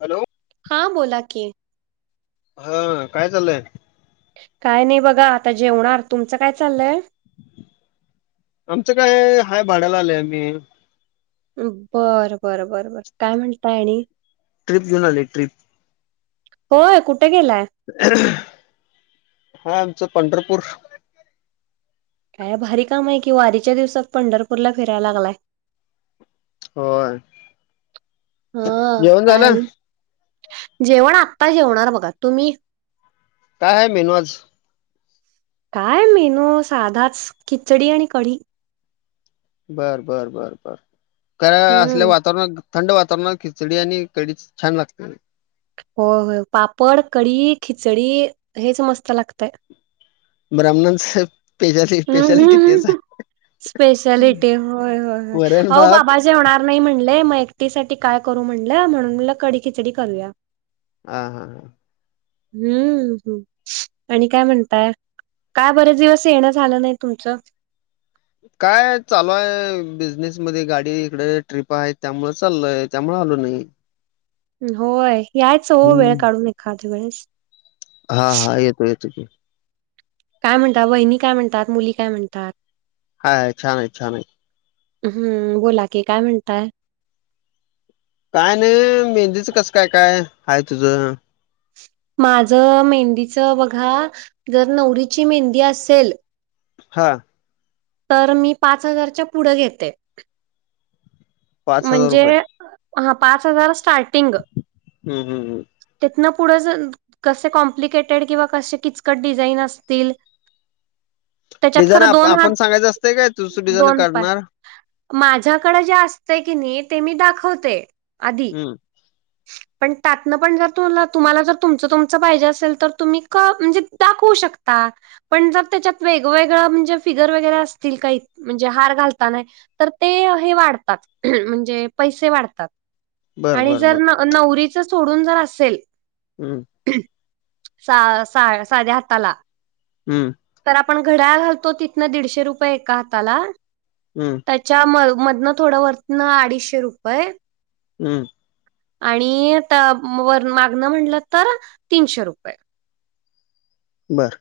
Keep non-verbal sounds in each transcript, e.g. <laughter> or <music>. Hello. हां बोला की, ह काय चाललंय? काय नाही बघा आता जेवणार? तुमचं काय चाललंय? आमचं काय हाय भाड्याला आलोय आम्ही बरं बरं बर बर काय म्हणताय आणि? ट्रिप घेऊन आली ट्रिप होय कुठ गेलाय हा आमचा पंढरपूर काय भारी काम आहे कि वारीच्या दिवसात पंढरपूरला फिरा लागलाय होय हा जेवण काय झालं आणि जेवण आत्ता जेवणार बघा तुम्ही काय आहे मेनू आज काय मेनू साधाच खिचडी आणि कढी बर बरं बरं बर खर असल्या हम्म. वातावरणात थंड वातावरणात खिचडी आणि कडीच छान लागते हो होय पापड कडी खिचडी हेच मस्त लागतय ब्राह्मणांच स्पेशाल स्पेशालिटी तेच आहे स्पेशलिटी होय होय होय वरण अ वो भात बाबा जेवणार नाही म्हणले मग एकटीसाठी काय करू म्हणलं म्हणून मला कडी खिचडी करूया हा हा हा हम्म् आणि काय म्हणताय काय बरेच दिवस येण झालं नाही तुमच काय चालू आहे बिझनेस मध्ये गाडी इकड ट्रिपा आहेत त्यामुळे चालय त्यामुळे आलो नाही होय यायच हो वेळ हम्म काढून एखादी वेळेस हा हा येतो येतो की काय म्हणतात वहिणी काय म्हणतात मुली काय म्हणतात हायय छान आहे छान आहे हम्म बोला की काय म्हणताय काय नाही मेहंदीचं कसं काय काय हाय तुझं माझं मेहंदीच बघा जर नवरीची मेहंदी असेल हा तर मी पाच हजारच्या पुढ घेते पाच हजार म्हणजे रुपये हा पाच हजार स्टार्टिंग हम्म हम्म हम्म तीतन पुढं ज कसे कॉम्प्लिकेटेड किंवा कसे किचकट डिझाईन असतील त्याच्यात डिझाईन खरं आप दोन आपण हात सांगायचं असतंय काय तूच डिझाईन दोन पाय काढणार माझ्याकड जे असतय की नाही ते मी दाखवते आधी हम्म पण त्यातनं पण जर तुला तुम्हाला जर तुमच तुमच पाहिजे असेल तर तुम्ही क म्हणजे दाखवू शकता ता पण जर त्याच्यात वेगवेगळं म्हणजे फिगर वगैरे असतील काही म्हणजे हार घालताना तर ते हे वाढतात म्हणजे पैसे वाढतात बर आणि बर जर बर नव नवरीच सोडून जर असेल हम्म सा सा साध्या हाताला हम्म तर आपण घड्याळ घालतो तिथनं दीडशे रुपये एका हाताला हम्म त्याच्या म मधनं थोडं वरतन अडीचशे रुपये हम्म आणि ते वर मागणं म्हंटलं तर तीनशे रुपये बर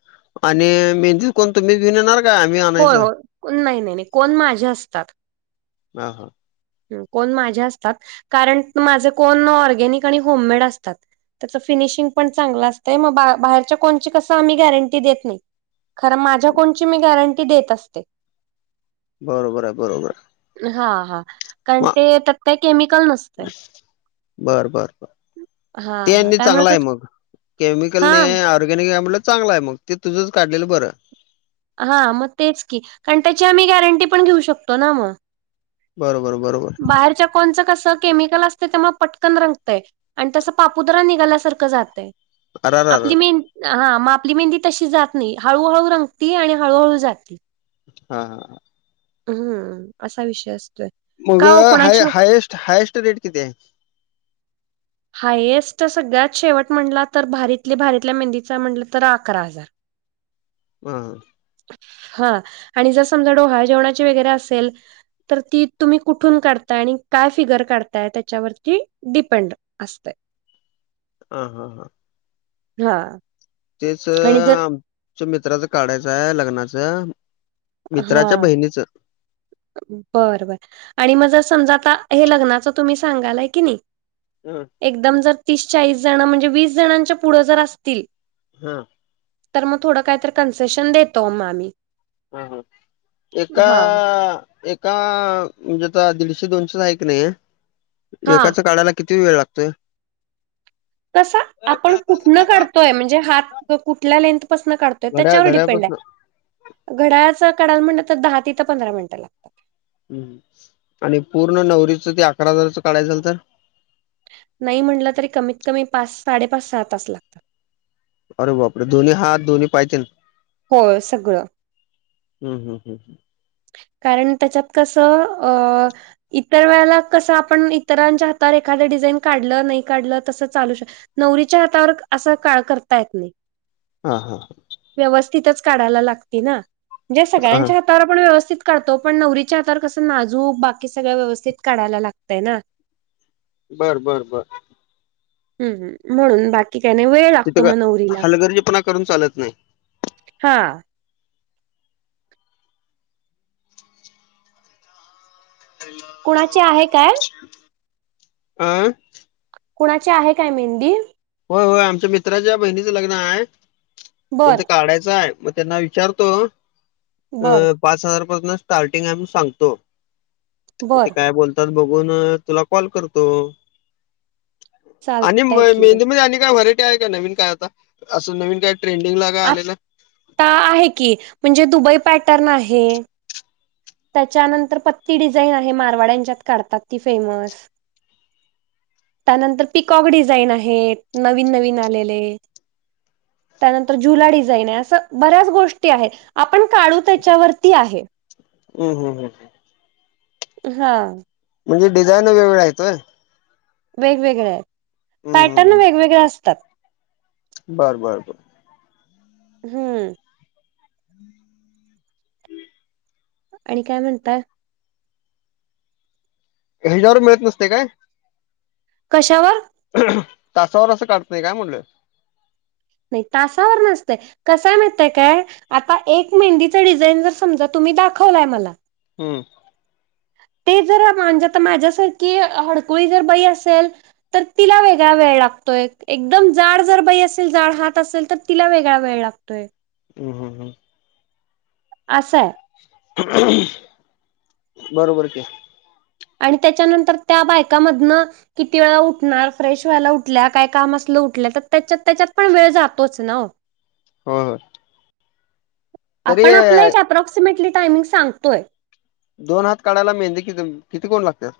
आणि मेहंदी कोण तुम्ही घेऊन येणार का आम्ही हो आणायचं हो नाही नाही नाही कोण माझे असतात ह हा कोण माझे असतात कारण माझे कोण ऑर्गॅनिक आणि होममेड असतात त्याच फिनिशिंग पण चांगलं असतंय मग बा बाहेरच्या कोणची कसं आम्ही गॅरंटी देत नाही खरं माझ्या कोणची मी गॅरंटी देत असते बरोबर आहे बरोबर आहे. हा हा कारण म ते त्यात काय केमिकल नसत. बर बर बर हा ते काय चांगला म्हणत आहे होत मग केमिकल हा. न ऑर्गॅनिक हाय चांगला आहे मग ते तुझंच काढलेलं बरं हा मग तेच की कारण त्याची आम्ही गॅरंटी पण घेऊ शकतो ना मग. बरोबर बरोबर. बाहेरच्या कोणचं कसं केमिकल असतं त्या मग पटकन रंगतय. आणि तसं पापूदरा निघाल्यासारखं जातय अर आपली मेन. हा मग आपली मेहंदी तशी जात नाही हळूहळू रंगते आणि हळूहळू जाते. हा हा ह. हम्म असा विषय असतोय. मग का ओ हाय कुणाची हायस्ट हायस्ट रेट किती आहे. हायएस्ट सगळ्यात शेवट म्हटला तर भारीतले भारीतल्या मेहंदीचा म्हटलं तर अकरा हजार हम ह. हा आणि जर समजा डोहाळे जेवणाची वगैरे असेल. तर ती तुम्ही कुठून काढताय आणि काय फिगर काढताय त्याच्यावरती डिपेंड असतय. हा हा हा. हा. तेच आणि जर आमच्या मित्राच काढायचं आहे लग्नाच हा. <inaudible> बर बर आणि मग जर समजा आता हे लग्नाच तुम्ही सांगालय की नाही. हम. एकदम जर तीस चाळीस जण म्हणजे वीस जणांच्या पुढं जर असतील. हा. तर मग थोडं काय तर कन्सेशन देतो मग आम्ही हा हा एका हा हा एक का म्हणजे आता दीडशे दोनशेच हाय की नाही. हा एकाच काडायला किती वेळ लागतोय. कसा आपण कुठनं काढतोय म्हणजे हात कुठल्या लेंथपसन काढतो. घड्या त्याच्यावर डिपेंड घड्यापासून आहे घड्याळच कडाल म्हण तर दहा ती ते पंधरा मिनिटं लागतात. ह् आणि पूर्ण नवरीचं ते अकरा हजाराचं काढायच झाल तर नाही म्हटलं तरी कमीत कमी पाच साडेपाच सहा तास लागतात. अरे बापरे दोन्ही हात दोन्ही पाय तेन. होय सगळं. हम् हम हम् ह. कारण त्याच्यात कस अ इतर वेळेला कसं आपण इतरांच्या हातावर एखादं डिझाईन काढलं नाही काढलं तसं चालू शकत. नवरीच्या हातावर असा काळ करता येत नाही. हा हा हा. व्यवस्थितच काढायला लागतय ना,, म्हणजे हा सगळ्यांच्या हातावर पण व्यवस्थित व्यवस्थित काढतो, पण नवरीच्या हातावर कसं नाजूक बाकी सगळं व्यवस्थित काढायला लागतंय ना. बर, बर, बर. हम्,, म्हणून बाकी काय नाही,, वेळ लागतो तिथं काय मग नवरीला. हलगर्जीपणा करून चालत नाही हा, कुणाची आहे काय आं, कुणाची आहे काय मेहंदी? होय होय,, आमच्या मित्राच्या बहिणीचं लग्न आहे, बर त्यांचं काढायचं आहे. मग त्यांना विचारतो, बर अ पाच हजारपसनं स्टार्टिंग आय म्हणून सांगतो,, मग ते बर काय बोलतोऽ बघुन तुला कॉल करतो,, आणिऽ चालतय की काय व्हरायटी आहे काय नवीन काय आता? असं नवीन काय ट्रेंडिंगला काय आ आलेलं? आहे की,, म्हणजे दुबई पॅटर्न आहे,, त्याच्यानंतर पत्ती डिझाईन आहे,, मारवाड्यांच्यात काढतात ती फेमस. त्यानंतर पिकॉक डिझाईन आहे,, नवीन नवीन आलेले,, त्यानंतर जुला डिझाईन आहे,, असं बऱ्याच गोष्टी आहेत. आपण काढू त्याच्यावरती आहे. हम्म, हम्, हम् हा, म्हणजे डिझान वेगवेगळ्या हाईत वय. वेगवेगळे य, हम्म हम्म पॅटर्न वेगवेगळे असऽऽ बरं, बर, बर हम्म, आणि काय म्हणता? ह्याजावर मिळत नसतय काय? कशावर? तासावर असं काढत नाही काय म्हणलं? नाही तासावर नसतयऽ कसयं माहितय काय? आता एक मेहंदीचा डिझाईन जर समजा तुम्ही दाखवलाय मलाऽ हम्म, ते जर,, म्हणजे आता माझ्यासारखी हडकुळी जर बाई असेलऽ तर तिला वेगळा वेळ लागतोय,, एकदम जाड जर बाई असेल, जाड हात असेल तरऽ तिला वेगळा वेळ लागतोय. हम्, हम, हम असंय. बरोबर की. आणि त्याच्यानंतर त्या बायकामधनंऽऽ किती वेळा उठणार, फ्रेश व्हायला उठल्या, काय काम असलं उठल्या,, तर त्याच्यात त्याच्यात पण वेळ जातोच ना ओ. होय होय, तरी आपण आपला अ, एक अप्रॉक्सिमेटली टायमिंग सांगतोय. दोन हात काढायला मेहंदी,, कि, किती कोण लागत्यात?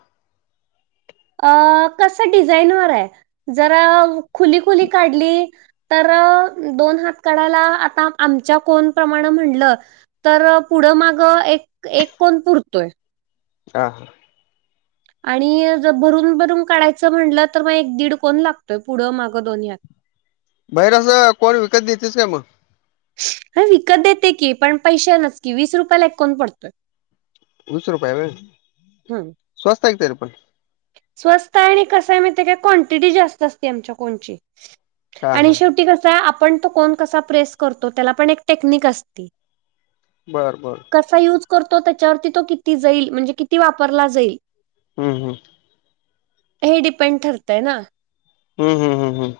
अऽ कस डिझाईन वर आहे,, जरा खुली, खुली काढलीऽ तर,, दोन हात काढायला,, आता आमच्या कोण प्रमाणे म्हटलंऽ तरऽ पुढं माग,, एक,, एक कोण पुरतोय. हां, हां, आणि ऽजर भरून, भरून काढायचं म्हणलं,, तर मग एक, दीड कोण लागतोय. पुढं मागं दोन हातऽ बाहेर असं कोण विकत देत्यास काय मग? ह,, विकत देते की पण पैशानच की,, वीस रुपयाला एक कोण पडतोय. वीस रुपय आय वय,, हम्म स्वस्त आहे कि तरी पण. स्वस्त आय आणि कस आहे माईतीय काय क्ांटिटी जास्त असत्या आमच्या कोणची. हा आणि हा शेवटी कसा आपण तो कोण कसा प्रेस करतो त्याला पण एक टेक्निक असती बरं बर कसा युज करतो त्याच्यावरती तो किती जाईल म्हणजे किती वापरला जाईल, हम् हम, हे डिपेंड ठरतय ना. हम हम. हम हं हं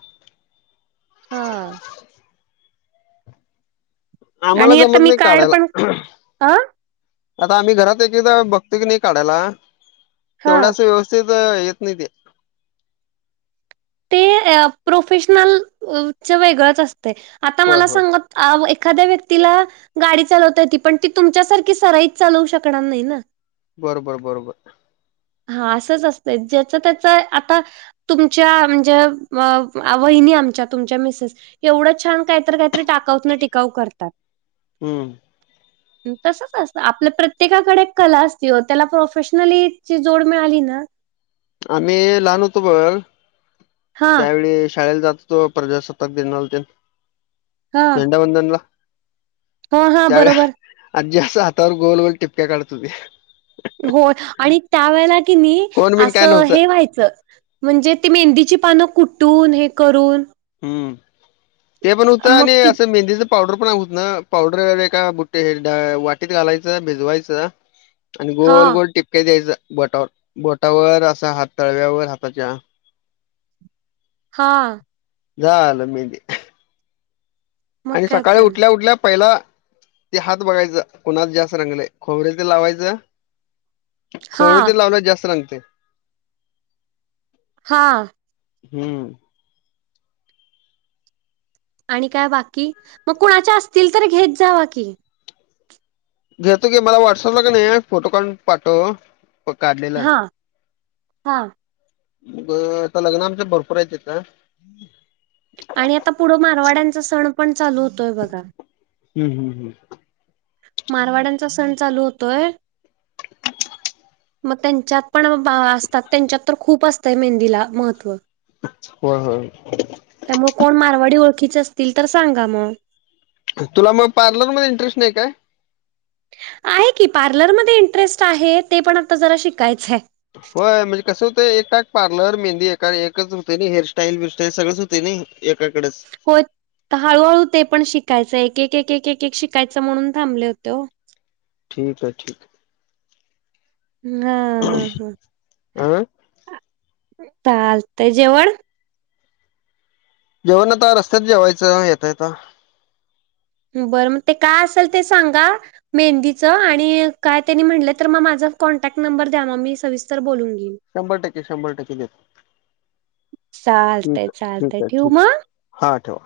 हा आम्हाला आणि आता जमत मी नाही कार्ड काढायला पण अ आता आम्ही घरात एक एकदा बघतो की नाही काढायला हा तेवढ्या अस व्यवस्थित येत नाही ते ते अ प्रोफेशनल वेगळच असतय आता होय मला होय सांगा आ व एखाद्या व्यक्तीला गाडी चालवता येती पण ती तुमच्यासारखी सराईच चालवू शकणार नाही ना. बरोबर बरोबर. हा असंच असतं ज्याच त्याच आता तुमच्या म्हणजे म वहिनी आमच्या तुमच्या मिसेस एवढ छान कायतरी कायतरी टाक काऊतन टिकाऊ करतात. हम्म तसंच असत आपल्या प्रत्येकाकडे कला असती ओ त्याला प्रोफेशनलीची जोड मिळाली ना- आम्ही लहान होतो बघ हां, त्यावेळी शाळेला जात- तो प्रजासत्ताक दिनाल तेन हां, झेंडावंदनला हां, हां बरोबर. त्यावेळेला आजी अस हातावर गोल गोल टिपक्या काढत होती. होय आणि त्यावेेळेला कीनी कोण बिन काय असं नव्हतं हे व्हायचं. म्हणजे ती मेहंदीची पानं कुटून हे करून. हम्म ते पण होतं मग आणि ती असं मेहंदीचं पावडर पण आ हुत ना पावडर एका बुटे वाटीत घालायच भिजवायचं आणि गोल हां, गोल टिपक्या द्यायचा बोटावर बोटावर असा हात तळव्यावर हाताच्या हा. झालं मेंदी मग आणि काय सकाळी तर. उठल्या उठल्या पहिला ते हात बघायचं कुणात जास्त रंगलंय खोबऱेल तेल लावायचं खोबरेल हां, तेल लावल्यावर जास्त रंगते. हा हम्म. आणि काय बाकी मग कुणाच्या असतील तर घेत जावा की घेतो की मला व्हॉट्सअप ला का नाही फोटो काढून पाठव. प काढलेला. हां, हां ब आता लग्न आमच्यात भरपूर आहे इथं आणि आता पुढं मारवाड्यांचा सण पण चालू होतोय बघा हम्म हम्म हम्म मारवाड्यांचा सण चालू होतोय. मग त्यांच्यात पण बा असतात त्यांच्यात तर खूप असतंय मेहंदीला महत्त्व होय होय. त्यामुळं कोण मारवाडी ओळखीचे असतील तर सांगा म तुला मग पार्लर मध्ये इंटरेस्ट नाय काय. आहे की पार्लरमध्ये इंटरेस्ट आहे ते पण आता जरा शिकायचंय. होय म्हणजे कसं होतय एकाच पार्लर मेंदी एकच होते नाही हेअरस्टाईल बिरस्टाईल सगळेच होते नई. एकाकडच होत हळूहळू ते पण शिकायचं एक एक एक एक एक शिकायचं म्हणून थांबले होते ओ ठीक आहे ठीक हा हा हा आ चालतय जेवण जेवण आता रस्त्यात जेवायचं येता येता. बरं म ते काय असेल ते सांगा मेहंदीच आणि काय त्यांनी म्हणलं तर मग माझा कॉन्टॅक्ट नंबर द्या मग मी सविस्तर बोलून घेईन. शंभर टक्के शंभर टक्के देत ठीक चालतंय आहे ठीक चालतंय आहे ठेवू ठीक मग. हा ठेव.